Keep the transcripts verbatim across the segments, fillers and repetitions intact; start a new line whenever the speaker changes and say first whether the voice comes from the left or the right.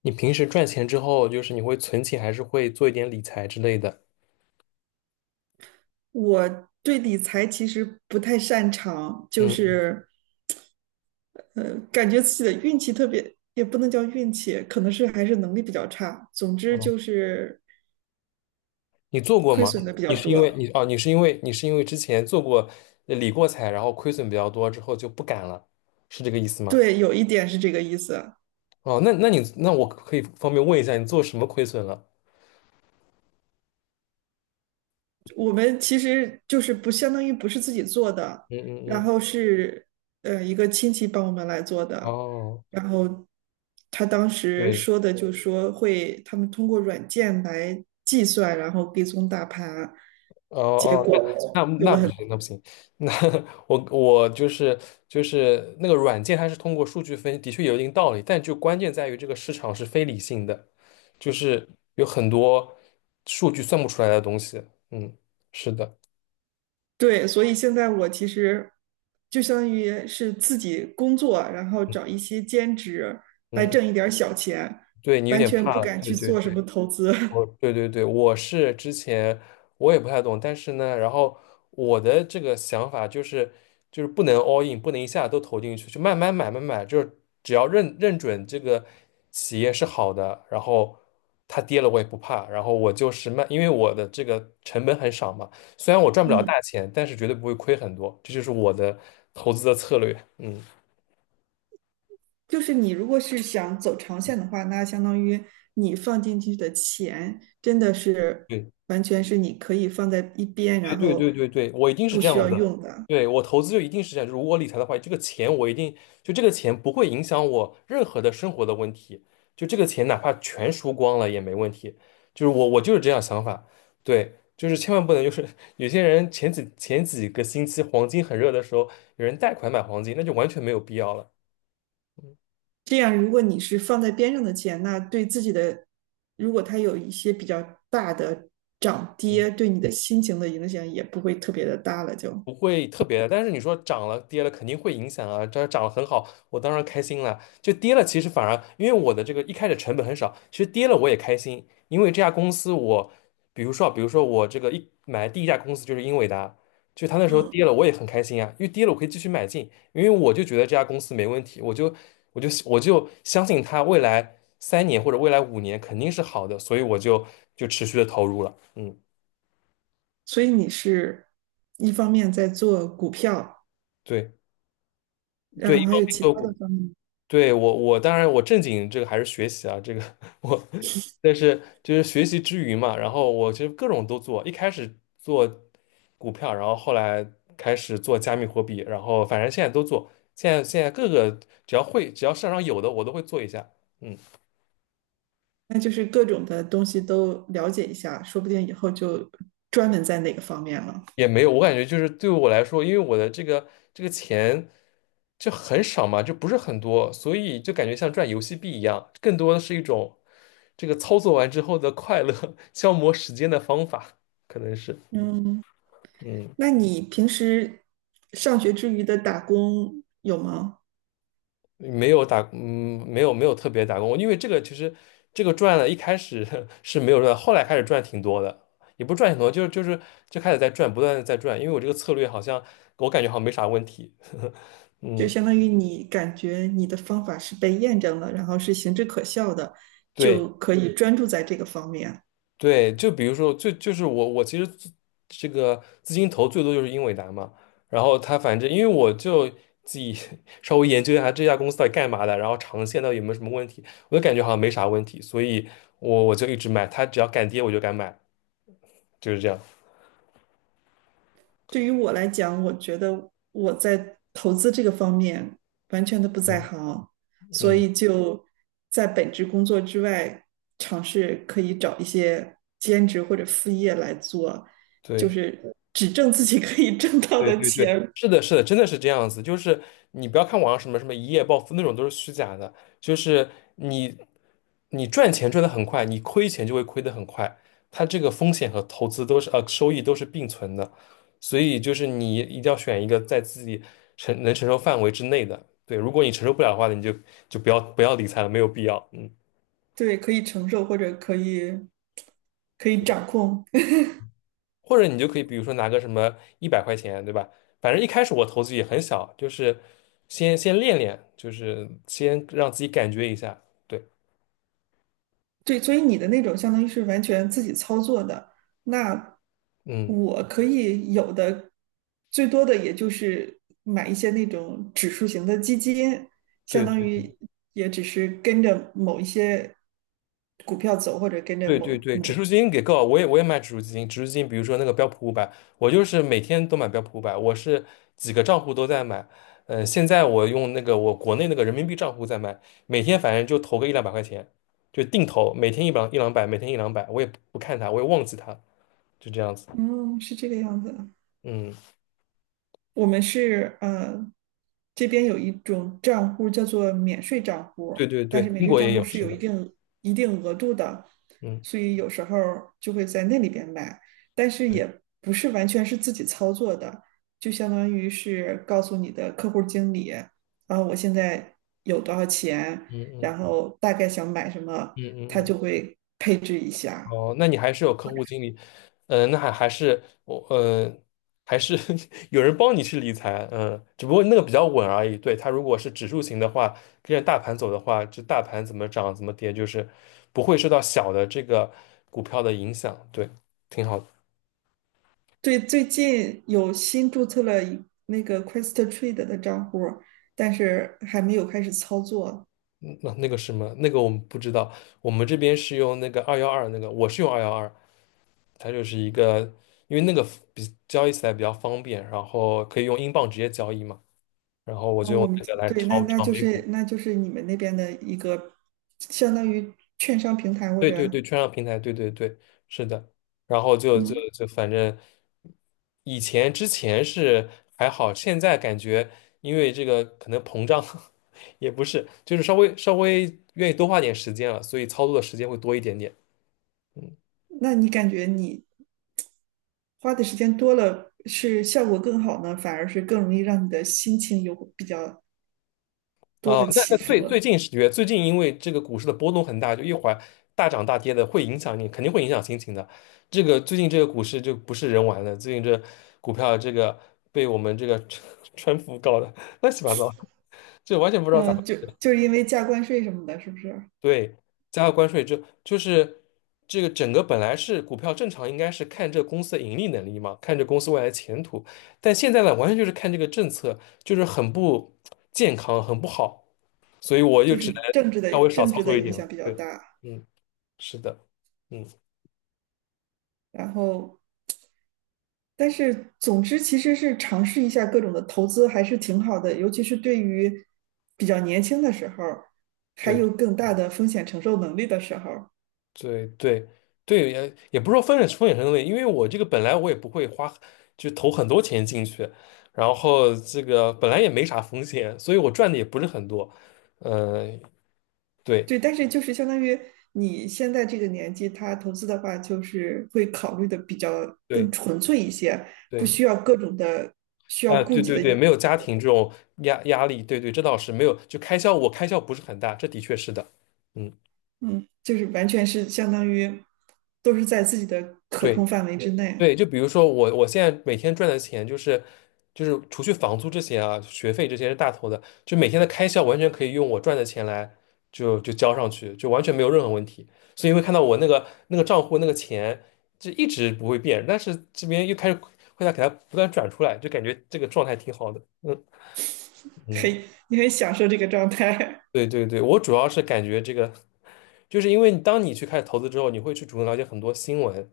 left: 你平时赚钱之后，就是你会存钱，还是会做一点理财之类的？
right: 我对理财其实不太擅长，就
left: 嗯，
right: 是呃，感觉自己的运气特别，也不能叫运气，可能是还是能力比较差。总之就
left: 嗯，
right: 是
left: 你做过
right: 亏
left: 吗？
right: 损的比
left: 你
right: 较
left: 是因为
right: 多。
left: 你哦，你是因为你是因为之前做过呃理过财，然后亏损比较多，之后就不敢了，是这个意思吗？
right: 对，有一点是这个意思。
left: 哦，那那你那我可以方便问一下，你做什么亏损了？
right: 我们其实就是不相当于不是自己做的，
left: 嗯嗯
right: 然
left: 嗯，
right: 后是呃一个亲戚帮我们来做的，
left: 哦，
right: 然后他当时
left: 对。
right: 说的就说会他们通过软件来计算，然后跟踪大盘，
left: 哦
right: 结
left: 哦，
right: 果
left: 那那那不行，那不行，那我我就是就是那个软件，它是通过数据分析，的确有一定道理，但就关键在于这个市场是非理性的，就是有很多数据算不出来的东西。嗯，是的，
right: 对，所以现在我其实就相当于是自己工作，然后找一些兼职来
left: 嗯，
right: 挣一点儿小钱，
left: 对你有
right: 完
left: 点
right: 全
left: 怕
right: 不
left: 了，
right: 敢
left: 对
right: 去
left: 对
right: 做
left: 对。
right: 什么投资，
left: 哦，对对对，我是之前我也不太懂，但是呢，然后我的这个想法就是，就是不能 all in，不能一下都投进去，就慢慢买，慢慢买，就是只要认认准这个企业是好的，然后它跌了我也不怕，然后我就是慢，因为我的这个成本很少嘛，虽然我赚 不了
right: 嗯。
left: 大钱，但是绝对不会亏很多，这就是我的投资的策略。嗯，
right: 就是你如果是想走长线的话，那相当于你放进去的钱真的是
left: 对
right: 完全是你可以放在一边，然
left: 对对
right: 后
left: 对对对，我一定是
right: 不
left: 这
right: 需
left: 样
right: 要
left: 子的。
right: 用的。
left: 对，我投资就一定是这样，就是我理财的话，这个钱我一定就这个钱不会影响我任何的生活的问题，就这个钱哪怕全输光了也没问题。就是我我就是这样想法，对，就是千万不能就是 有些人前几前几个星期黄金很热的时候，有人贷款买黄金，那就完全没有必要了。
right: 这样，如果你是放在边上的钱，那对自己的，如果它有一些比较大的涨
left: 嗯。
right: 跌，对你的心情的影响也不会特别的大了就。
left: 不会特别的，但是你说涨了跌了肯定会影响啊。这涨了很好，我当然开心了。就跌了，其实反而因为我的这个一开始成本很少，其实跌了我也开心，因为这家公司我，比如说啊比如说我这个一买第一家公司就是英伟达，就它那时候
right: 嗯，
left: 跌了我也很开心啊，因为跌了我可以继续买进，因为我就觉得这家公司没问题，我就我就我就相信它未来三年或者未来五年肯定是好的，所以我就就持续的投入了。嗯，
right: 所以你是一方面在做股票，
left: 对对，
right: 然
left: 一
right: 后还
left: 方
right: 有
left: 面
right: 其他的
left: 会。
right: 方面。
left: 对，我，我当然我正经这个还是学习啊，这个 我，但是就是学习之余嘛，然后我其实各种都做，一开始做股票，然后后来开始做加密货币，然后反正现在都做，现在现在各个只要会只要市场上有的我都会做一下，嗯。
right: 那就是各种的东西都了解一下，说不定以后就专门在哪个方面了。
left: 也没有，我感觉就是对我来说，因为我的这个这个钱就很少嘛，就不是很多，所以就感觉像赚游戏币一样，更多的是一种这个操作完之后的快乐，消磨时间的方法，可能是，
right: 嗯，
left: 嗯，
right: 那你平时上学之余的打工有吗？
left: 没有打，嗯，没有没有特别打工，因为这个其实这个赚了，一开始 是没有赚，后来开始赚挺多的，也不是赚挺多，就是就是就开始在赚，不断的在赚，因为我这个策略好像我感觉好像没啥问题，
right: 就
left: 嗯。
right: 相当于你感觉你的方法是被验证了，然后是行之可效的，
left: 对。
right: 就可以专注在这个方面。
left: 对，就比如说，最就是我我其实自这个资金投最多就是英伟达嘛，然后他反正因为我就自己 稍微研究一下这家公司到底干嘛的，然后长线到底有没有什么问题，我就感觉好像没啥问题，所以我我就一直买，它只要敢跌我就敢买，就是这样。
right: 对于我来讲，我觉得我在投资这个方面完全的不在
left: 嗯
right: 行，所
left: 嗯，
right: 以就在本职工作之外，尝试可以找一些兼职或者副业来做，就
left: 对。
right: 是只挣自己可以挣到
left: 对
right: 的
left: 对对，
right: 钱，
left: 是的，是的，真的是这样子。就是你不要看网上什么什么一夜暴富那种都是虚假的，就是你你赚钱赚得很快，你亏钱就会亏得很快。它这个风险和投资都是呃收益都是并存的，所以就是你一定要选一个在自己承能承受范围之内的。对，如果你承受不了的话，你就就不要不要理财了，没有必要。嗯。
right: 对，可以承受或者可以可以掌控。
left: 或者你就可以比如说拿个什么一百块钱，对吧？反正一开始我投资也很小，就是先先练练，就是先让自己感觉一下。对，
right: 对，所以你的那种相当于是完全自己操作的，那
left: 嗯，
right: 我可以有的最多的也就是买一些那种指数型的基金，
left: 对
right: 相当
left: 对
right: 于也只是跟着某一些股票走，或者跟着
left: 对对
right: 某
left: 对，指
right: 某，
left: 数基金给够，我也我也买指数基金，指数基金比如说那个标普五百，我就是每天都买标普五百，我是几个账户都在买。嗯、现在我用那个我国内那个人民币账户在买，每天反正就投个一两百块钱，就定投，每天一两一两百，每天一两百，我也不看它，我也忘记它，就这样子。
right: 嗯，是这个样子。
left: 嗯。
right: 我们是呃，这边有一种账户叫做免税账户，
left: 对对
right: 但
left: 对，
right: 是免
left: 英
right: 税
left: 国
right: 账
left: 也
right: 户
left: 有，
right: 是
left: 是
right: 有
left: 的，
right: 一定一定额度的，
left: 嗯
right: 所以有时候就会在那里边买，但是
left: 对，
right: 也不是完全是自己操作的，就相当于是告诉你的客户经理，然后我现在有多少钱，
left: 嗯嗯
right: 然后大概想买什么，
left: 嗯嗯
right: 他
left: 嗯，
right: 就会配置一下。
left: 哦，那你还是有客户经理，嗯、那还还是我，嗯、还是 有人帮你去理财，嗯、只不过那个比较稳而已。对，它如果是指数型的话，跟着大盘走的话，这大盘怎么涨怎么跌，就是不会受到小的这个股票的影响，对，挺好的。
right: 对，最近有新注册了一那个 QuestTrade 的账户，但是还没有开始操作。
left: 嗯那那个什么，那个我们不知道，我们这边是用那个二幺二，那个我是用二幺二，它就是一个，因为那个比交易起来比较方便，然后可以用英镑直接交易嘛，然后我
right: 啊，
left: 就
right: 我
left: 用
right: 们
left: 这个来
right: 对，那
left: 炒
right: 那
left: 炒
right: 就
left: 美股，
right: 是那就是你们那边的一个相当于券商平台或
left: 对对
right: 者
left: 对，券商平台，对对对，是的，然后就就
right: 嗯，
left: 就反正以前之前是还好，现在感觉因为这个可能膨胀 也不是，就是稍微稍微愿意多花点时间了，所以操作的时间会多一点点。嗯。
right: 那你感觉你花的时间多了，是效果更好呢，反而是更容易让你的心情有比较多
left: 哦，
right: 的
left: 那那
right: 起
left: 最
right: 伏
left: 最
right: 了？
left: 近十月，最近因为这个股市的波动很大，就一会儿大涨大跌的，会影响你，肯定会影响心情的。这个最近这个股市就不是人玩的，最近这股票这个被我们这个 川普搞的乱七八糟，这完全不知道咋回
right: 嗯，就
left: 事。
right: 就是因为加关税什么的，是不是？
left: 对，加了关税就就是这个整个本来是股票正常应该是看这公司的盈利能力嘛，看这公司未来前途，但现在呢，完全就是看这个政策，就是很不健康，很不好，所以我就
right: 就
left: 只
right: 是政
left: 能
right: 治的
left: 稍微少
right: 政
left: 操
right: 治的
left: 作一
right: 影
left: 点了。
right: 响比较
left: 对，
right: 大，
left: 嗯，是的，嗯，
right: 然后但是，总之其实是尝试一下各种的投资还是挺好的，尤其是对于比较年轻的时候，还
left: 对。
right: 有更大的风险承受能力的时候。
left: 对对对，也也不是说风险风险很西，因为我这个本来我也不会花，就投很多钱进去，然后这个本来也没啥风险，所以我赚的也不是很多。呃，对
right: 对，但是就是相当于你现在这个年纪，他投资的话，就是会考虑的比较更
left: 对
right: 纯粹一些，不
left: 对，
right: 需要各种的需要
left: 啊，
right: 顾
left: 对
right: 及
left: 对
right: 的因
left: 对，没有家庭这种压压力，对对，这倒是没有，就开销我开销不是很大，这的确是的。嗯，
right: 嗯，就是完全是相当于都是在自己的可
left: 对。
right: 控范围之内，
left: 对，就比如说我，我现在每天赚的钱就是，就是除去房租这些啊，学费这些是大头的，就每天的开销完全可以用我赚的钱来就就交上去，就完全没有任何问题。所以会看到我那个那个账户那个钱就一直不会变，但是这边又开始会在给它不断转出来，就感觉这个状态挺好的。嗯嗯，
right: 嘿，你很享受这个状态。
left: 对对对，我主要是感觉这个，就是因为你当你去开始投资之后，你会去主动了解很多新闻，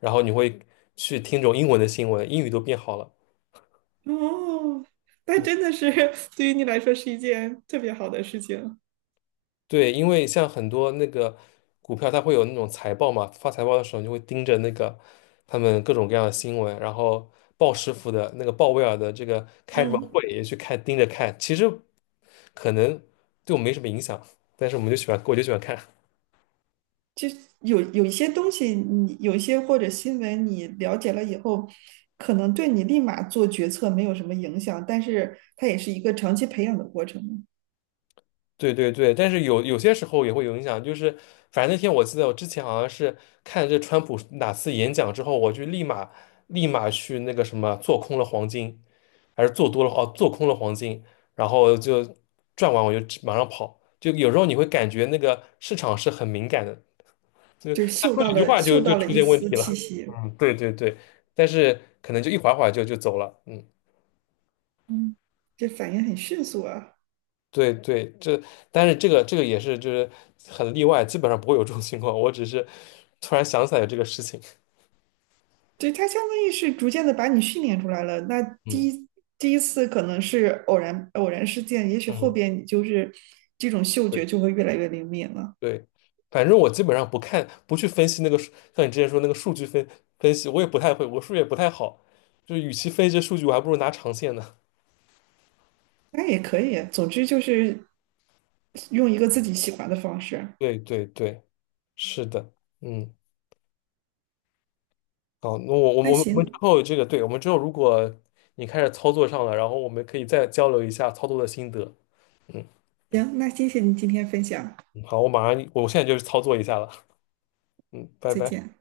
left: 然后你会去听这种英文的新闻，英语都变好了。
right: 哦，那真的是对于你来说是一件特别好的事情。
left: 对，因为像很多那个股票，它会有那种财报嘛，发财报的时候你就会盯着那个他们各种各样的新闻，然后鲍师傅的那个鲍威尔的这个开什么
right: 嗯，
left: 会也去看，盯着看。其实可能对我们没什么影响，但是我们就喜欢，我就喜欢看。
right: 就是有有一些东西你，有一些或者新闻，你了解了以后，可能对你立马做决策没有什么影响，但是它也是一个长期培养的过程嘛，
left: 对对对，但是有有些时候也会有影响，就是反正那天我记得我之前好像是看这川普哪次演讲之后，我就立马立马去那个什么做空了黄金。还是做多了哦，做空了黄金，然后就赚完我就马上跑。就有时候你会感觉那个市场是很敏感的，就
right: 就是
left: 他
right: 嗅
left: 说
right: 到
left: 几句
right: 了
left: 话就
right: 嗅
left: 就
right: 到了
left: 出
right: 一
left: 现问
right: 丝
left: 题
right: 气
left: 了。
right: 息，
left: 嗯，对对对，但是可能就一会儿会儿就就走了。嗯，
right: 嗯，这反应很迅速啊。
left: 对对，这但是这个这个也是就是很例外，基本上不会有这种情况。我只是突然想起来有这个事情。
right: 对，它相当于是逐渐的把你训练出来了。那第
left: 嗯
right: 一第一次可能是偶然偶然事件，也许后
left: 嗯。
right: 边你就是这种嗅觉
left: 对。
right: 就会越来越灵敏了。
left: 对，反正我基本上不看，不去分析那个数，像你之前说那个数据分分析，我也不太会，我数学也不太好，就是与其分析这数据，我还不如拿长线呢。
right: 那也可以，总之就是用一个自己喜欢的方式。
left: 对对对，是的，嗯，好，那我我们
right: 那
left: 我们我们之
right: 行
left: 后这个，对，我们之后如果你开始操作上了，然后我们可以再交流一下操作的心得。嗯，
right: 行，那谢谢你今天分享，
left: 嗯好，我马上，我现在就去操作一下了。嗯，拜
right: 再
left: 拜。
right: 见。